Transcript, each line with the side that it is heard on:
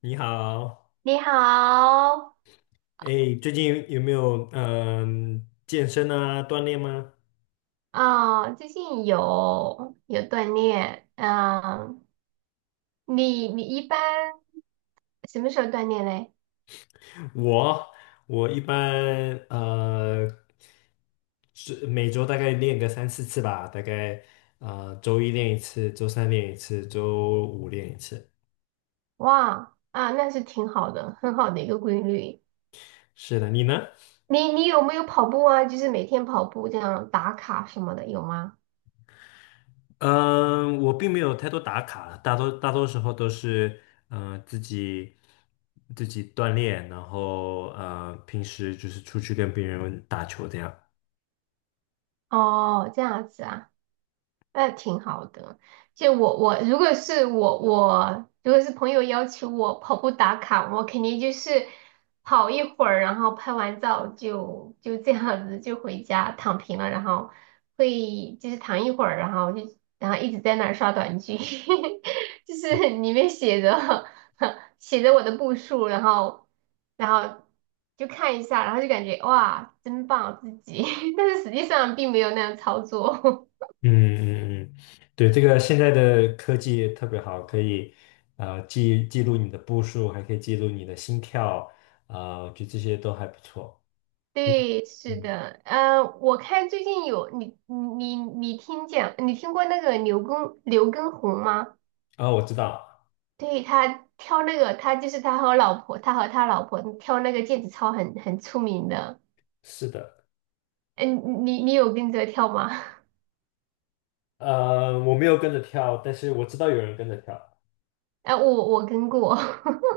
left: 你好，
right: 你好。
left: 哎，最近有没有健身啊锻炼吗？
right: 最近有锻炼。你一般什么时候锻炼嘞？
left: 我我一般呃是每周大概练个三四次吧，大概周一练一次，周三练一次，周五练一次。
right: 哇，啊，那是挺好的，很好的一个规律。
left: 是的，你呢？
right: 你有没有跑步啊？就是每天跑步这样打卡什么的，有吗？
left: 嗯、我并没有太多打卡，大多时候都是嗯、呃自己自己锻炼，然后平时就是出去跟别人打球这样。
right: 哦，这样子啊，那挺好的。就我如果是朋友要求我跑步打卡，我肯定就是跑一会儿，然后拍完照就这样子就回家躺平了，然后会就是躺一会儿，然后就然后一直在那儿刷短剧，就是里面写着 写着我的步数，然后就看一下，然后就感觉哇真棒自己，但是实际上并没有那样操作。
left: 嗯嗯嗯，对，这个现在的科技特别好，可以记录你的步数，还可以记录你的心跳，我觉得这些都还不错。嗯，
right: 对，是
left: 嗯。
right: 的，嗯，我看最近有你你你听见，你听过那个刘畊宏吗？
left: 我知道。
right: 对，他跳那个，他就是他和老婆，他和他老婆跳那个毽子操很出名的。
left: 是的。
right: 嗯，你有跟着跳吗？
left: 呃，我没有跟着跳，但是我知道有人跟着跳。
right: 哎、我跟过，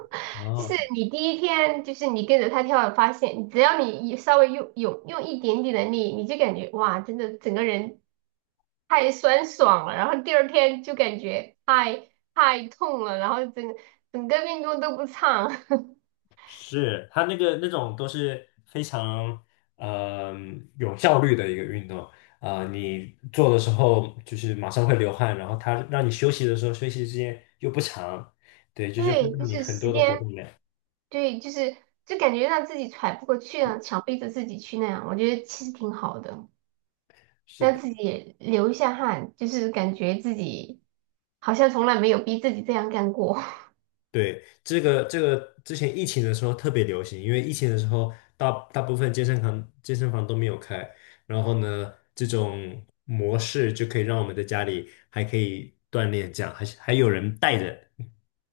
right: 就
left: 哦，
right: 是你第一天就是你跟着他跳，发现只要你一稍微用一点点的力，你就感觉哇，真的整个人太酸爽了，然后第二天就感觉太痛了，然后整个运动都不畅。
left: 是，他那个那种都是非常呃有效率的一个运动。你做的时候就是马上会流汗，然后它让你休息的时候休息时间又不长，对，就是会
right: 对，就
left: 让你
right: 是
left: 很
right: 时
left: 多的活
right: 间，
left: 动量。
right: 对，就是就感觉让自己喘不过气了，强逼着自己去那样，我觉得其实挺好的，
left: 是
right: 让
left: 的。
right: 自己也流一下汗，就是感觉自己好像从来没有逼自己这样干过。
left: 对，这个之前疫情的时候特别流行，因为疫情的时候大部分健身房都没有开，然后呢这种模式就可以让我们在家里还可以锻炼，这样还是还有人带着。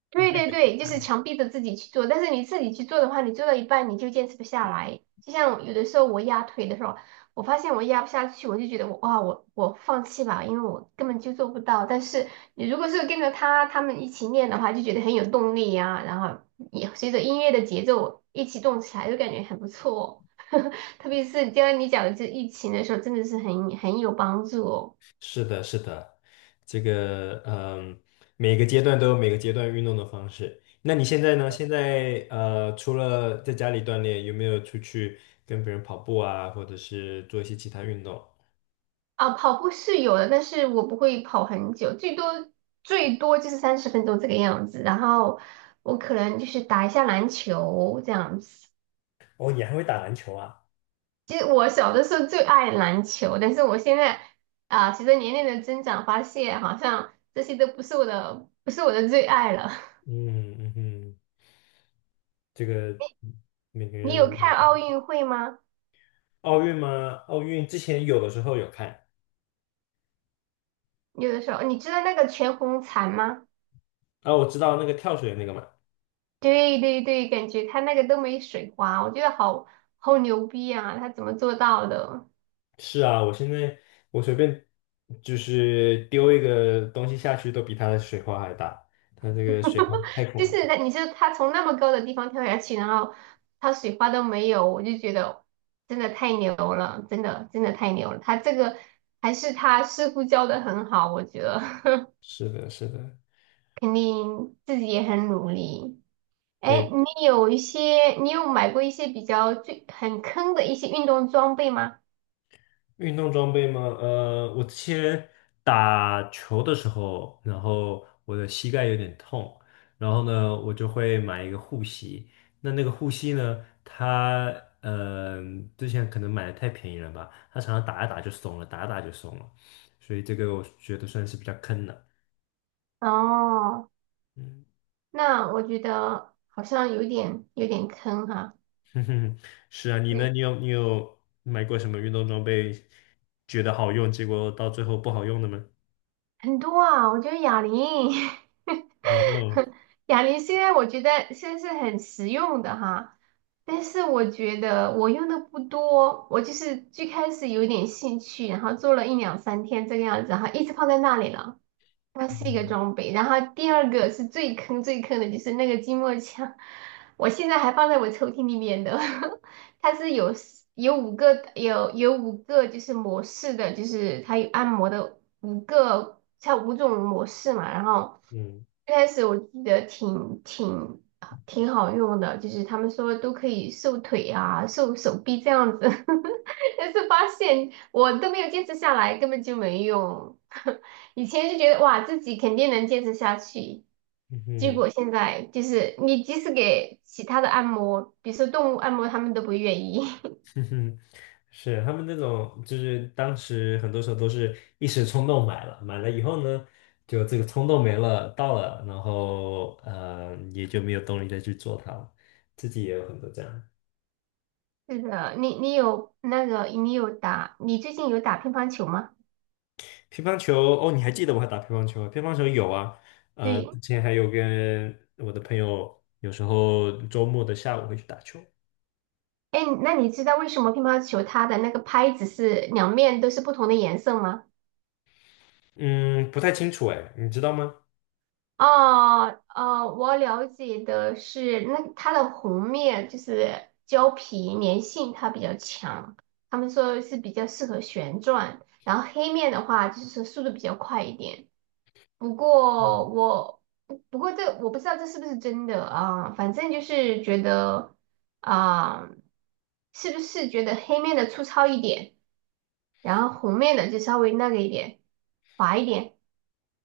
right: 对对对，就是强逼着自己去做，但是你自己去做的话，你做到一半你就坚持不下来。就像有的时候我压腿的时候，我发现我压不下去，我就觉得我哇，我放弃吧，因为我根本就做不到。但是你如果是跟着他们一起练的话，就觉得很有动力呀、然后也随着音乐的节奏一起动起来，就感觉很不错哦 特别是就像你讲的这疫情的时候，真的是很有帮助哦。
left: 是的，是的，这个嗯，每个阶段都有每个阶段运动的方式。那你现在呢？现在，除了在家里锻炼，有没有出去跟别人跑步啊，或者是做一些其他运动？
right: 啊，跑步是有的，但是我不会跑很久，最多就是30分钟这个样子。然后我可能就是打一下篮球这样子。
left: 哦，你还会打篮球啊？
right: 其实我小的时候最爱篮球，但是我现在啊，随着年龄的增长，发现好像这些都不是我的，不是我的最爱了。
left: 嗯嗯哼，这个每个
right: 你
left: 人
right: 有
left: 的那
right: 看
left: 个。
right: 奥运会吗？
left: 奥运吗？奥运之前有的时候有看。
right: 有的时候，你知道那个全红婵吗？
left: 啊，我知道那个跳水那个嘛。
right: 对对对，感觉他那个都没水花，我觉得好牛逼啊，他怎么做到的？
left: 是啊，我现在我随便就是丢一个东西下去，都比它的水花还大。它这个水花太
right: 就
left: 恐
right: 是
left: 怖了。
right: 那你说他从那么高的地方跳下去，然后他水花都没有，我就觉得真的太牛了，真的真的太牛了。他这个还是他师傅教的很好，我觉得
left: 是的，是的。
right: 肯定自己也很努力。哎，
left: 对，
right: 你有买过一些比较最很坑的一些运动装备吗？
left: 运动装备嘛，呃，我之前打球的时候，然后我的膝盖有点痛，然后呢，我就会买一个护膝。那那个护膝呢，它呃之前可能买的太便宜了吧，它常常打一打就松了，打一打就松了，所以这个我觉得算是比较坑的。
right: 哦，
left: 嗯。
right: 那我觉得好像有点坑哈，
left: 哼哼，是啊，你呢？
right: 对，
left: 你有买过什么运动装备，觉得好用，结果到最后不好用的吗？
right: 很多啊，我觉得哑铃。
left: 然后，
right: 哑铃虽然我觉得现在是很实用的哈，但是我觉得我用的不多，我就是最开始有点兴趣，然后做了一两三天这个样子哈，一直放在那里了。它是一个
left: 嗯
right: 装备。然后第二个是最坑的，就是那个筋膜枪，我现在还放在我抽屉里面的。它是有五个就是模式的，就是它有按摩的五个，它五种模式嘛。然后
left: 嗯
right: 一开始我记得挺好用的，就是他们说都可以瘦腿啊、瘦手臂这样子，但是发现我都没有坚持下来，根本就没用。以前就觉得哇，自己肯定能坚持下去，
left: 嗯
right: 结
left: 哼
right: 果现在就是你即使给其他的按摩，比如说动物按摩，他们都不愿意。
left: 哼哼，是他们那种，就是当时很多时候都是一时冲动买了，买了以后呢，就这个冲动没了，到了，然后，也就没有动力再去做它了。自己也有很多这样。
right: 是的，你你有那个，你有打，你最近有打乒乓球吗？
left: 乒乓球哦，你还记得我还打乒乓球？啊？乒乓球有啊，呃，
right: 对，
left: 之前还有跟我的朋友，有时候周末的下午会去打球。
right: 哎，那你知道为什么乒乓球它的那个拍子是两面都是不同的颜色吗？
left: 嗯，不太清楚哎，你知道吗？
right: 哦，哦，我了解的是，那它的红面就是胶皮粘性它比较强，他们说是比较适合旋转，然后黑面的话就是速度比较快一点。不过我不不过这我不知道这是不是真的啊，反正就是觉得啊，是不是觉得黑面的粗糙一点，然后红面的就稍微那个一点，滑一点，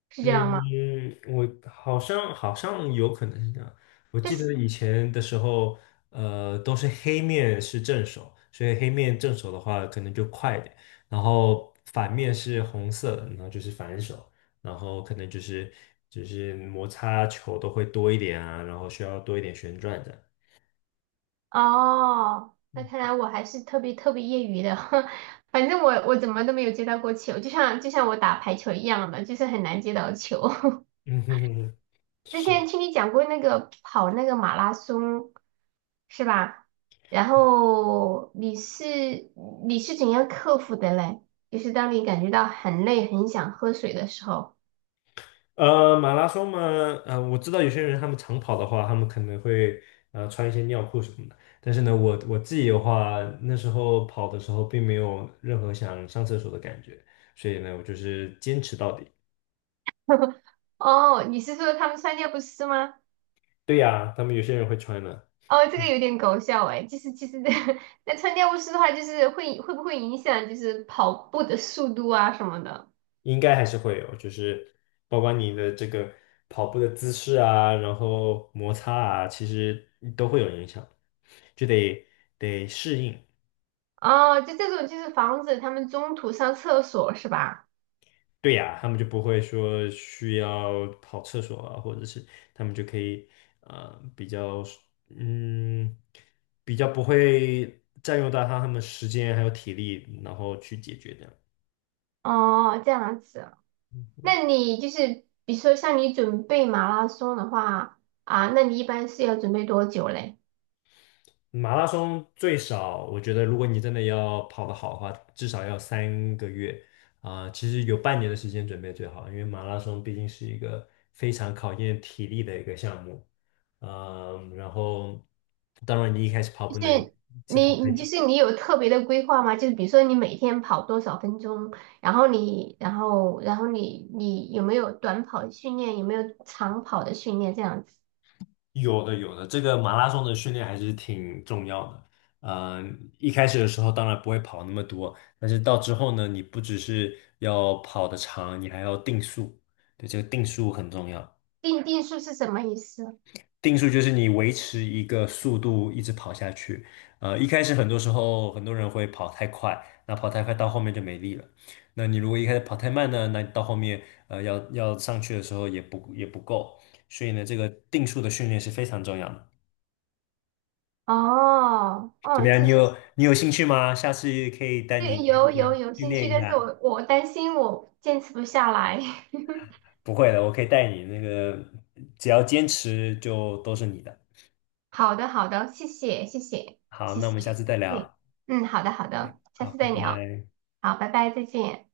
right: 是这样吗？
left: 嗯，我好像有可能是这样。我
right: 这
left: 记得
right: 是。
left: 以前的时候，呃，都是黑面是正手，所以黑面正手的话可能就快一点，然后反面是红色的然后就是反手，然后可能就是就是摩擦球都会多一点啊，然后需要多一点旋转的。
right: 哦，那看来我还是特别业余的，反正我怎么都没有接到过球，就像我打排球一样的，就是很难接到球。
left: 嗯哼哼哼，
right: 之前
left: 是。
right: 听你讲过那个跑那个马拉松，是吧？然后你是你是怎样克服的嘞？就是当你感觉到很累、很想喝水的时候。
left: 呃，马拉松嘛，呃，我知道有些人他们长跑的话，他们可能会穿一些尿裤什么的。但是呢，我我自己的话，那时候跑的时候并没有任何想上厕所的感觉，所以呢，我就是坚持到底。
right: 哦，你是说他们穿尿不湿吗？
left: 对呀，他们有些人会穿的。
right: 哦，这个有点搞笑哎，就是其实 那穿尿不湿的话，就是会不会影响就是跑步的速度啊什么的？
left: 应该还是会有，就是包括你的这个跑步的姿势啊，然后摩擦啊，其实都会有影响，就得得适应。
right: 哦，就这种就是防止他们中途上厕所是吧？
left: 对呀，他们就不会说需要跑厕所啊，或者是他们就可以比较嗯比较不会占用到他们时间还有体力，然后去解决这样。
right: 哦，这样子，那你就是比如说像你准备马拉松的话啊，那你一般是要准备多久嘞？
left: 马拉松最少，我觉得如果你真的要跑得好的话，至少要三个月啊，其实有半年的时间准备最好，因为马拉松毕竟是一个非常考验体力的一个项目。嗯，然后当然你一开始跑不能一次跑
right: 你
left: 太
right: 你就
left: 久。
right: 是你有特别的规划吗？就是比如说你每天跑多少分钟，然后你然后然后你你有没有短跑训练，有没有长跑的训练这样子？
left: 有的有的，这个马拉松的训练还是挺重要的。一开始的时候当然不会跑那么多，但是到之后呢，你不只是要跑得长，你还要定速。对，这个定速很重要。
right: 定数是什么意思？
left: 定速就是你维持一个速度一直跑下去。呃，一开始很多时候很多人会跑太快，那跑太快到后面就没力了。那你如果一开始跑太慢呢，那你到后面要上去的时候也不够。所以呢，这个定速的训练是非常重要的。
right: 哦
left: 怎
right: 哦，
left: 么样？
right: 这
left: 你有兴趣吗？下次可以带你
right: 这
left: 一
right: 有有
left: 起
right: 有
left: 训
right: 兴趣，
left: 练一
right: 但是
left: 下。
right: 我担心我坚持不下来。
left: 不会的，我可以带你。那个只要坚持，就都是你的。
right: 好的,谢谢
left: 好，
right: 谢
left: 那我们下
right: 谢，
left: 次再
right: 对，
left: 聊。
right: 嗯，好的好的，下
left: 好，
right: 次
left: 拜
right: 再聊，
left: 拜。
right: 好，拜拜，再见。